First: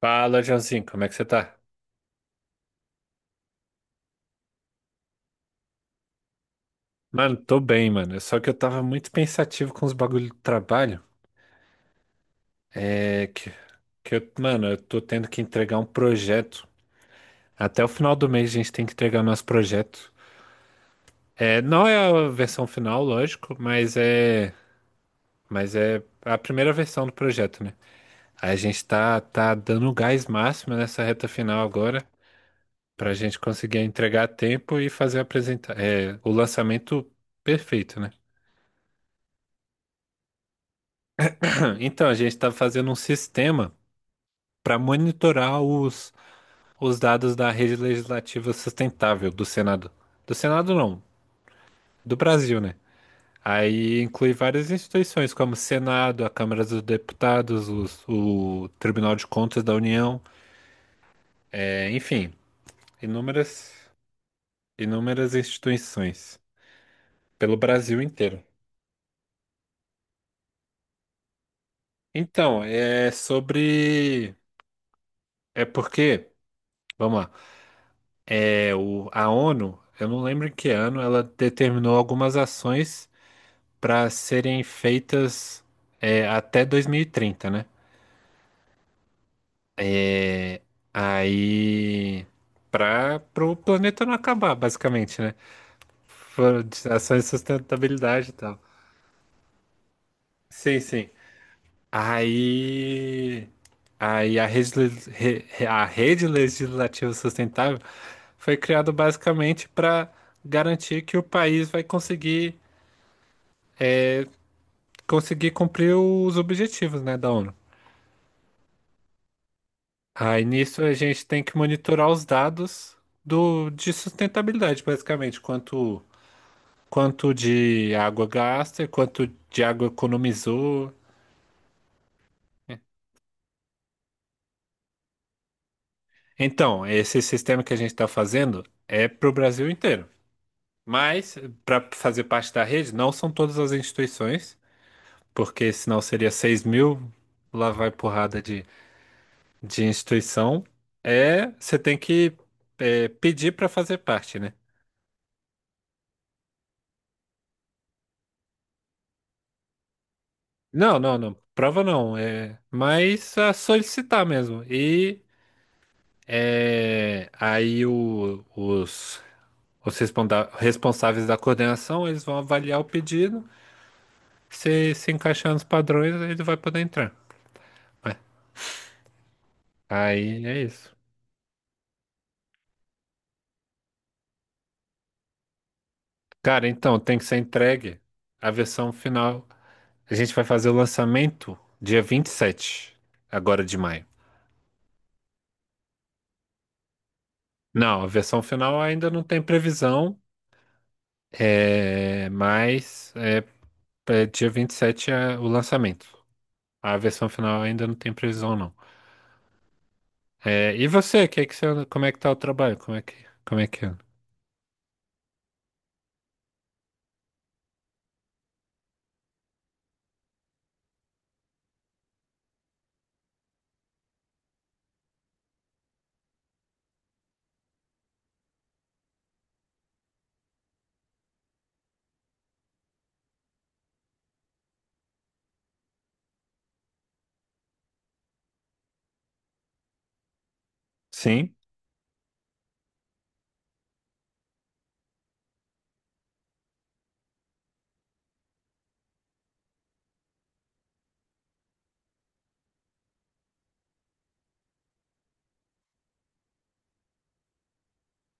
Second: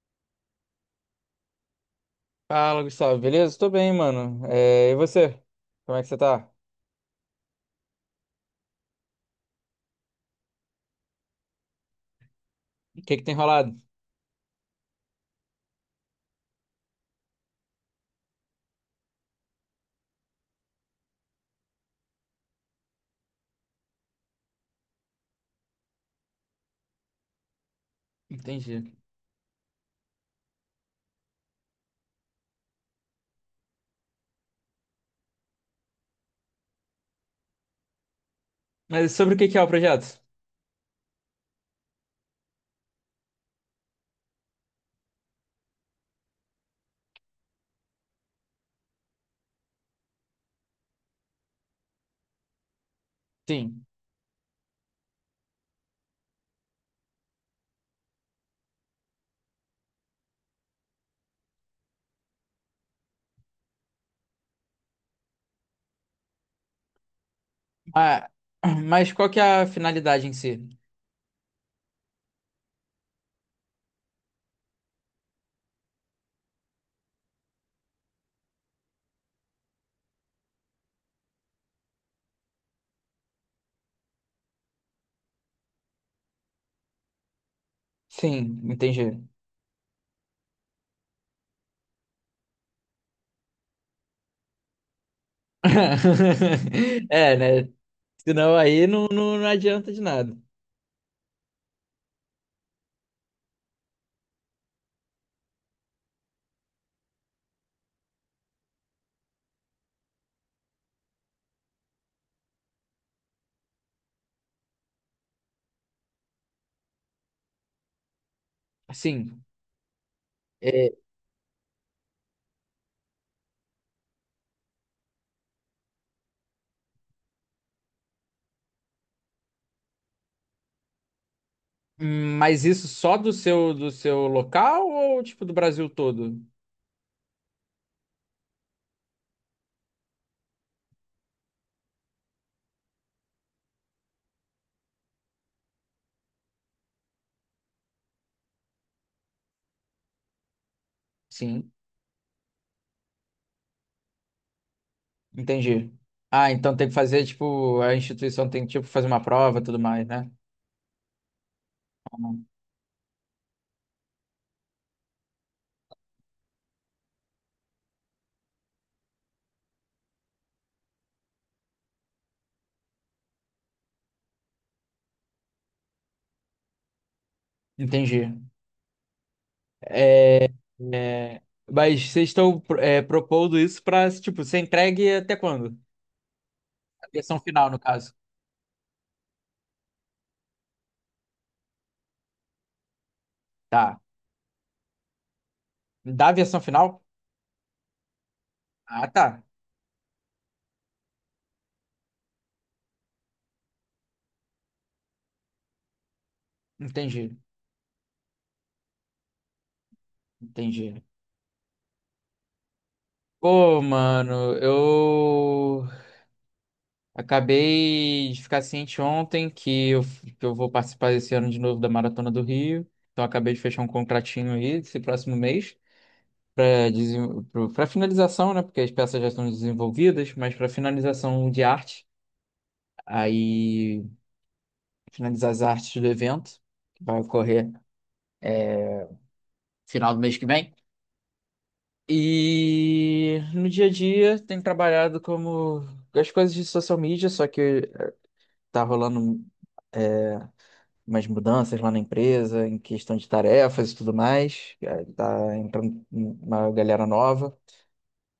Fala, Joãozinho, como é que você tá? Fala, Gustavo, beleza? Tô bem, mano. E você? Como é que você tá? Mano, tô bem, mano. Só que eu tava muito pensativo com os bagulho do trabalho. O que que É tem que, rolado? que eu, mano, eu tô tendo que entregar um projeto. Até o final do mês a gente tem que entregar o nosso projeto. Não é a versão final, lógico, mas é a primeira versão do projeto, né? Aí a gente Entendi. tá dando o gás máximo nessa reta final agora, pra gente conseguir entregar a tempo e fazer apresentar, o lançamento perfeito, né? Mas sobre o que que é o projeto? Então, a gente está fazendo um sistema para monitorar os dados da rede legislativa sustentável do Senado. Do Senado não, do Brasil, né? Sim. Aí inclui várias instituições como o Senado, a Câmara dos Deputados, o Tribunal de Contas da União, enfim, inúmeras, inúmeras instituições pelo Brasil Ah, inteiro. mas qual que é a finalidade em si? Então, é sobre. É porque, vamos lá. A ONU, eu não lembro em que ano, ela determinou algumas ações para serem feitas até 2030, né? Sim, entendi. Aí, para o planeta não acabar, basicamente, né? Ações de É, né? sustentabilidade e Senão tal. aí não adianta de nada. Sim, sim. Aí, aí a rede, le- re- re- a rede legislativa sustentável foi criada basicamente para garantir que o país vai conseguir cumprir os objetivos, né, da ONU. Sim. Aí nisso a É, gente tem que monitorar os dados de sustentabilidade, basicamente, quanto de água gasta, e quanto de água economizou. mas isso só do seu local ou tipo do Brasil todo? Então, esse sistema que a gente está fazendo é para o Brasil inteiro. Mas, para fazer parte da rede, não são todas as instituições, porque senão seria 6.000, lá vai porrada de instituição. É, Sim, você tem que pedir para fazer parte, né? entendi. Ah, então tem que fazer, tipo, a instituição tem que, tipo, fazer uma prova e tudo mais, né? Não, não, não. Prova não. É, mas a solicitar mesmo. E aí os responsáveis da coordenação, eles vão avaliar o pedido. Se se encaixar nos padrões, ele vai poder entrar. É, Entendi. Aí é isso. É, mas vocês estão propondo isso para, tipo, ser entregue até quando? Cara, então A tem que ser versão final, no entregue caso. a versão final. A gente vai fazer o lançamento dia 27, agora de Tá. maio. Da versão final? Não, a versão final Ah, ainda não tem tá. previsão, é, mas. é, dia 27 é o lançamento. A versão Entendi. final ainda não tem previsão, não. E Entendi. você, que é que você, como é que tá o trabalho? Como é que, como é Pô, que anda? mano, eu acabei de ficar ciente ontem que eu vou participar esse ano de novo da Maratona do Rio. Então, acabei de fechar um contratinho aí, esse próximo mês, para para finalização, né? Porque as peças já estão desenvolvidas, mas para finalização de arte. Aí finalizar as artes do evento, que vai ocorrer, é, final do mês que vem. Sim, E no dia a dia tenho trabalhado como as coisas de social media, só que tá rolando, é, umas mudanças lá na empresa, em questão de tarefas e tudo mais. Tá entrando uma galera nova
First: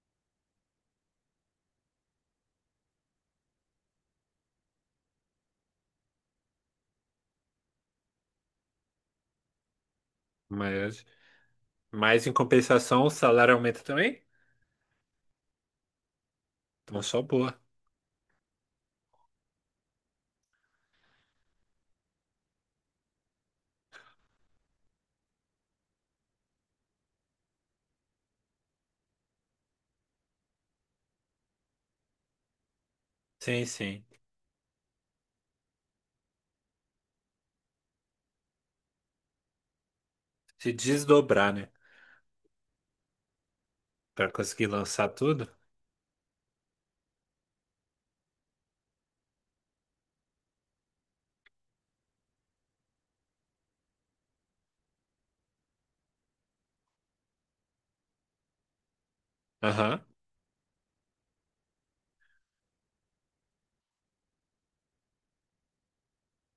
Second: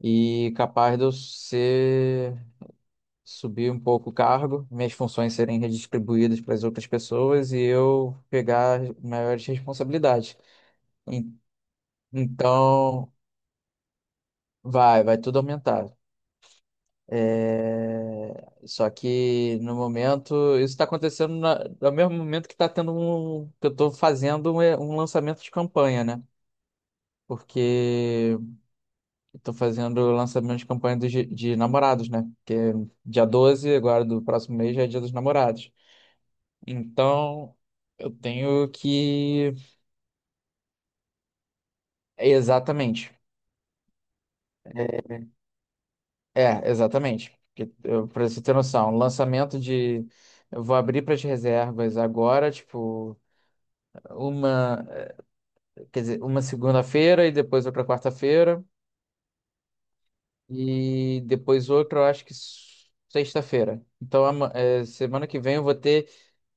e capaz de eu ser subir um pouco o cargo, minhas funções serem redistribuídas para as outras pessoas e eu pegar maiores responsabilidades. mas, En- mas em compensação o Então, salário aumenta também? vai tudo aumentar. Então só boa. Só que no momento, isso está acontecendo no mesmo momento que está tendo que eu estou fazendo um lançamento de campanha, né? Porque estou fazendo o lançamento de campanha dos de namorados, né? Porque dia Sim, 12 sim. agora do próximo mês, já é Dia dos Namorados. Então, eu tenho que. Se desdobrar, né? Exatamente. Pra conseguir lançar tudo. Exatamente. Porque pra você ter noção, um lançamento de. Eu vou abrir para as reservas agora, tipo, uma, quer dizer, uma segunda-feira e depois outra quarta-feira Aham, e depois outra, eu acho que sexta-feira. Então, semana que vem eu vou ter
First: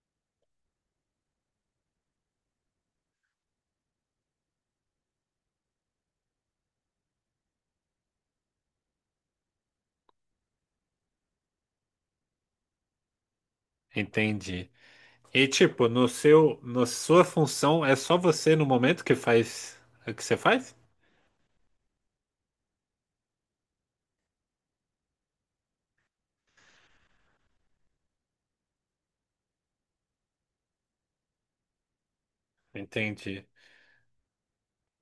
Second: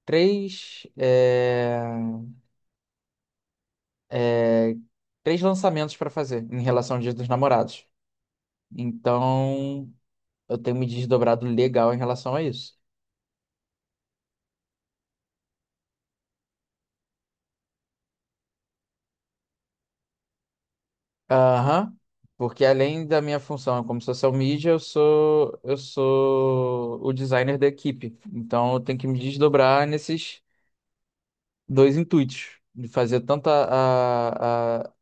três, eh, eh, três lançamentos para fazer em relação ao Dia dos Namorados. Então, eu tenho me desdobrado legal em relação a isso. entendi. E tipo, no seu, na sua função, é só você no momento que faz o que você faz? Aham. Porque além da minha função como social media, eu sou o designer da equipe. Então eu tenho que me desdobrar nesses dois intuitos, de fazer Entendi. tanto a, a-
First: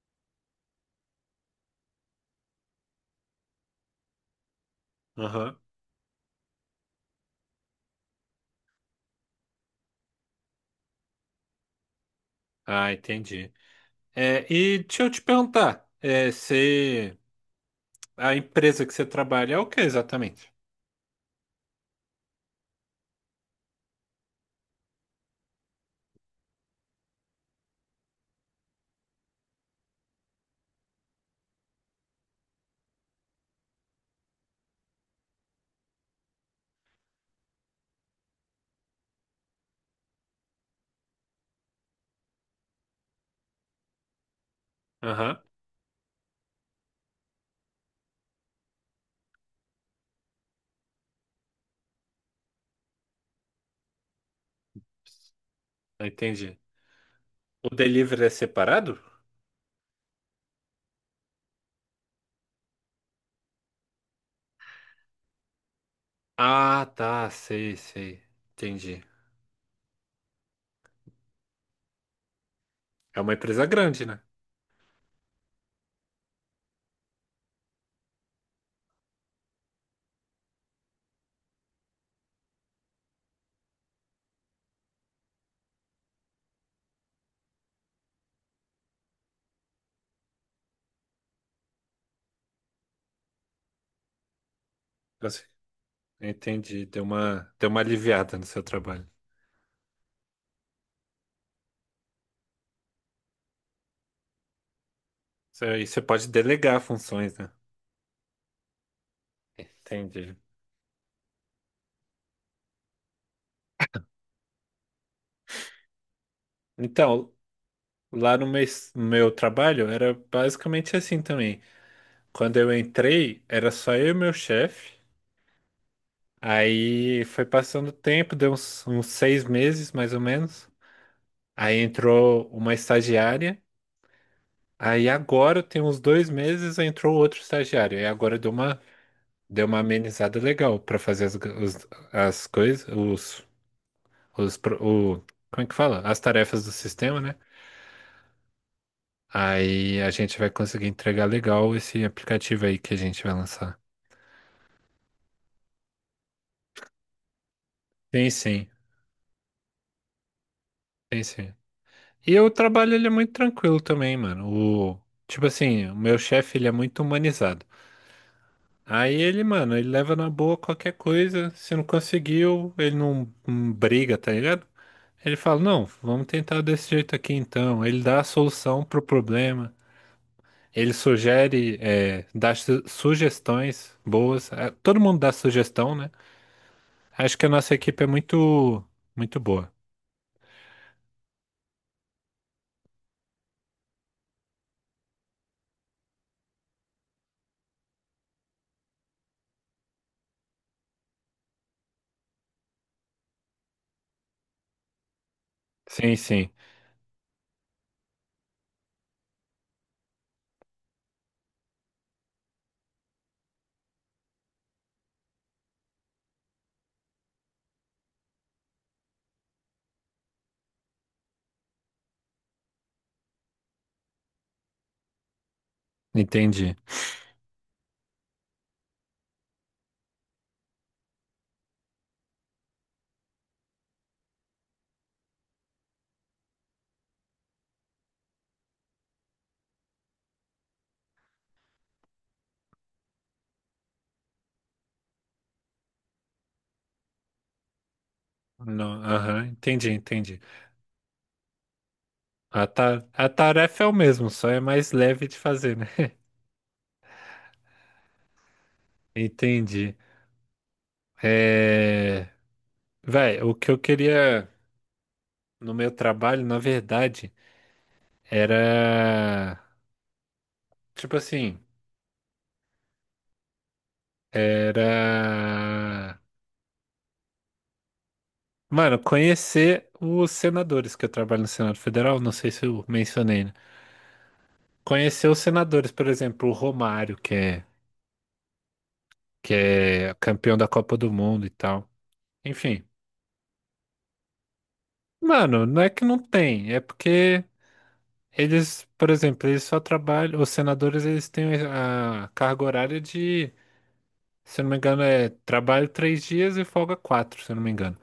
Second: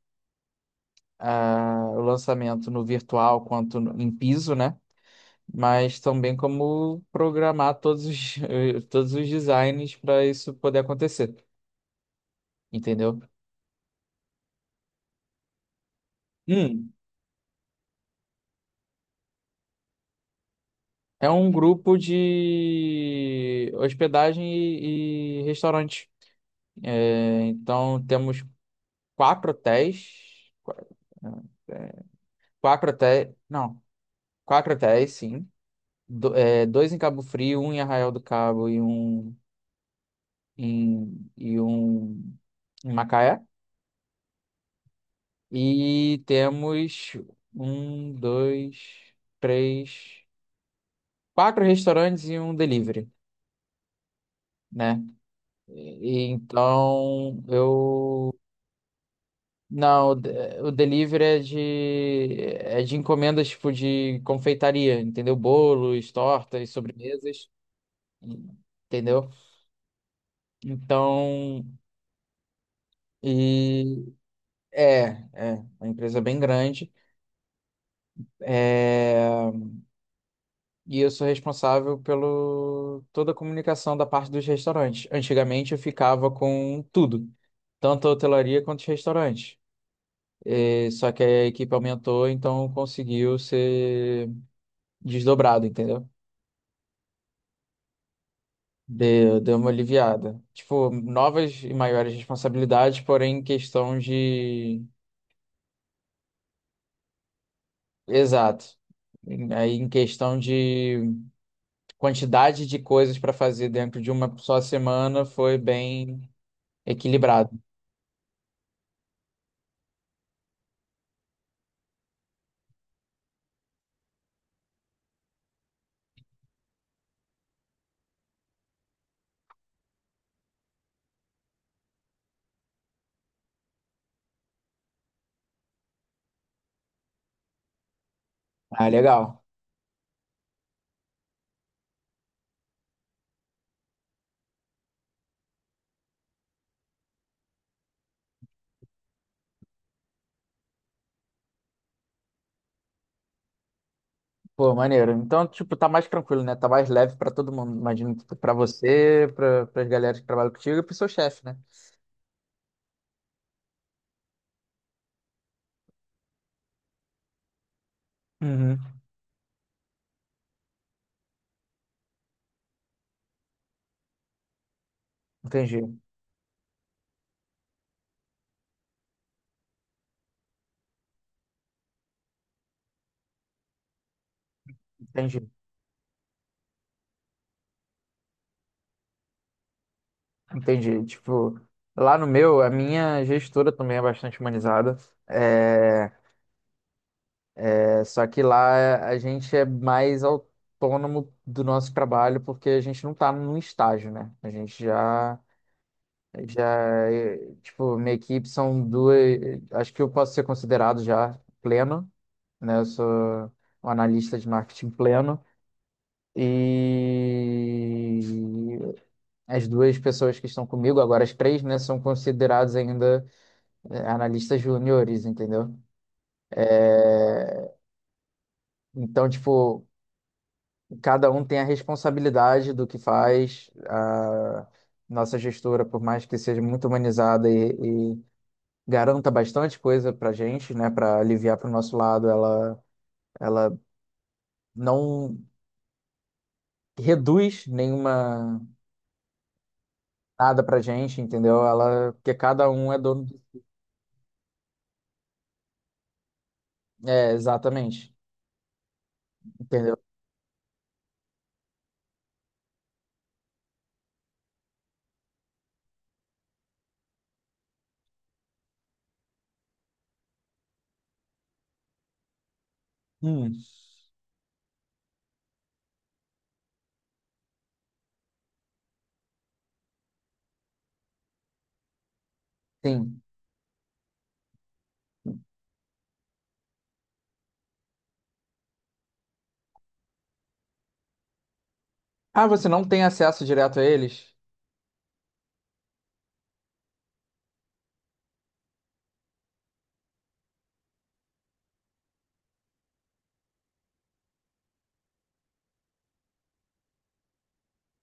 o lançamento no virtual quanto em piso, né? Aham. Mas também como programar todos os, todos os designs para isso poder acontecer, Ah, entendeu? entendi. E deixa eu te perguntar, se a empresa que você trabalha é o que exatamente? É um grupo de hospedagem e restaurante. Então temos quatro hotéis. É, Quatro hotéis. Não, quatro hotéis, sim. Dois em Cabo Frio, um em Arraial do Cabo e um em, e um em Macaé. Aham, E temos um, dois, três, quatro restaurantes e um delivery, né? E entendi. então O delivery é eu separado? não, o delivery é de encomendas tipo de confeitaria, entendeu? Bolos, tortas, Ah, tá, sobremesas, sei, sei. Entendi. entendeu? Então, É uma empresa grande, e né? é, é uma empresa bem grande. É, e eu sou responsável pelo toda a comunicação da parte dos restaurantes. Antigamente eu ficava com tudo, tanto a hotelaria quanto os restaurantes. Só que a equipe aumentou, então conseguiu ser Eu sei. desdobrado, entendeu? Entendi. Deu uma aliviada no seu trabalho. Deu uma aliviada. Tipo, novas e maiores responsabilidades, porém em questão de. E você pode delegar funções, né? Exato. Aí em Entendi. questão de quantidade de coisas para fazer dentro de uma só semana foi bem Então, equilibrado. lá no meu trabalho era basicamente assim também. Quando eu entrei, era só eu e meu chefe. Aí foi passando o tempo, deu uns 6 meses mais ou menos. Aí entrou uma estagiária. Aí agora tem uns 2 meses, entrou outro estagiário. E agora deu uma, Ah, legal. deu uma amenizada legal para fazer as coisas, os, pro- o, como é que fala? As tarefas do sistema, né? Aí a gente vai conseguir entregar legal esse aplicativo aí que a gente vai lançar. Pô, maneiro. Então, tipo, tá mais tranquilo, né? Tá mais leve para todo mundo. Imagino Sim, que pra sim, você, para as galera que trabalham contigo e pro seu sim, chefe, sim. né? E o trabalho ele é muito tranquilo também, mano. O, tipo assim, o meu chefe ele é muito humanizado. Uhum. Aí ele, mano, ele leva na boa qualquer coisa. Se não conseguiu, ele não, não briga, tá ligado? Ele fala, não, Entendi, vamos tentar desse jeito aqui então. Ele dá a solução pro problema. Ele sugere, dá sugestões boas. É, todo mundo dá entendi. sugestão, né? Acho que a nossa equipe é muito, muito boa. Entendi. Tipo, lá no meu, a minha gestora também é bastante humanizada. É, Só que lá a gente é mais autônomo do nosso trabalho porque a gente não está num estágio, né? A gente Sim, sim, já, é, tipo, minha equipe são duas. Acho que eu posso ser considerado já pleno, né? Eu sou um analista de marketing pleno. E as duas pessoas que estão comigo, agora as três, né, são consideradas ainda, analistas júniores, entendeu? entendi. Então, tipo, cada um tem a responsabilidade do que faz. A nossa gestora, por mais que seja muito humanizada e garanta bastante coisa pra gente, né, para aliviar pro nosso lado, ela não reduz nenhuma Não, aham, entendi, entendi. nada pra gente, entendeu? Ela, porque A, cada um é ta- dono. a tarefa é o mesmo, só é mais leve de fazer, né? Exatamente, Entendi. entendeu? É... Véi, o que eu queria no meu trabalho, na verdade, era. Tipo assim, Hum, era. Mano, conhecer os senadores, que eu trabalho no Senado Federal, não sei se eu sim. mencionei, né? Conhecer os senadores, por exemplo, o Romário, que é campeão da Copa do Mundo e tal. Ah, você não Enfim. tem acesso direto a eles? Mano, não é que não tem, é porque. Eles, por exemplo, eles só trabalham, os senadores eles têm a carga horária de, se eu não me engano, é trabalho 3 dias e folga quatro, se eu não me engano.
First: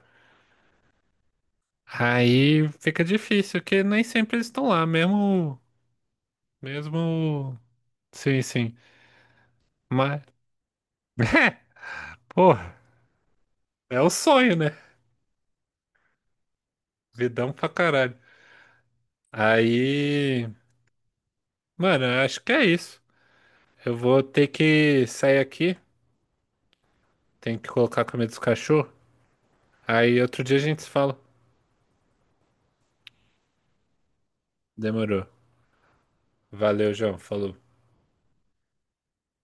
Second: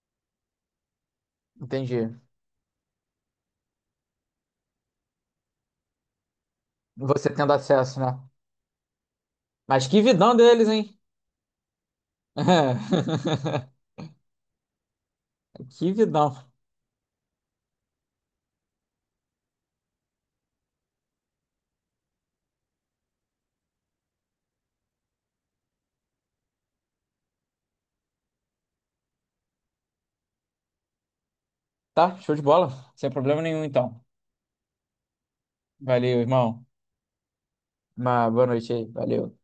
Entendi. Aí fica difícil, porque nem sempre eles estão lá, mesmo, Você tendo mesmo, acesso, né? sim, sim. Mas que Mas, vidão deles, hein? porra, é o sonho, né? Que vidão. Vidão pra caralho. Aí, mano, eu acho que é isso. Eu vou ter que sair aqui, tenho que colocar a comida dos cachorros. Aí outro dia a gente se fala. Tá, show de bola. Sem problema nenhum, então. Demorou. Valeu, irmão. Valeu, João. Falou. Uma boa noite aí. Valeu.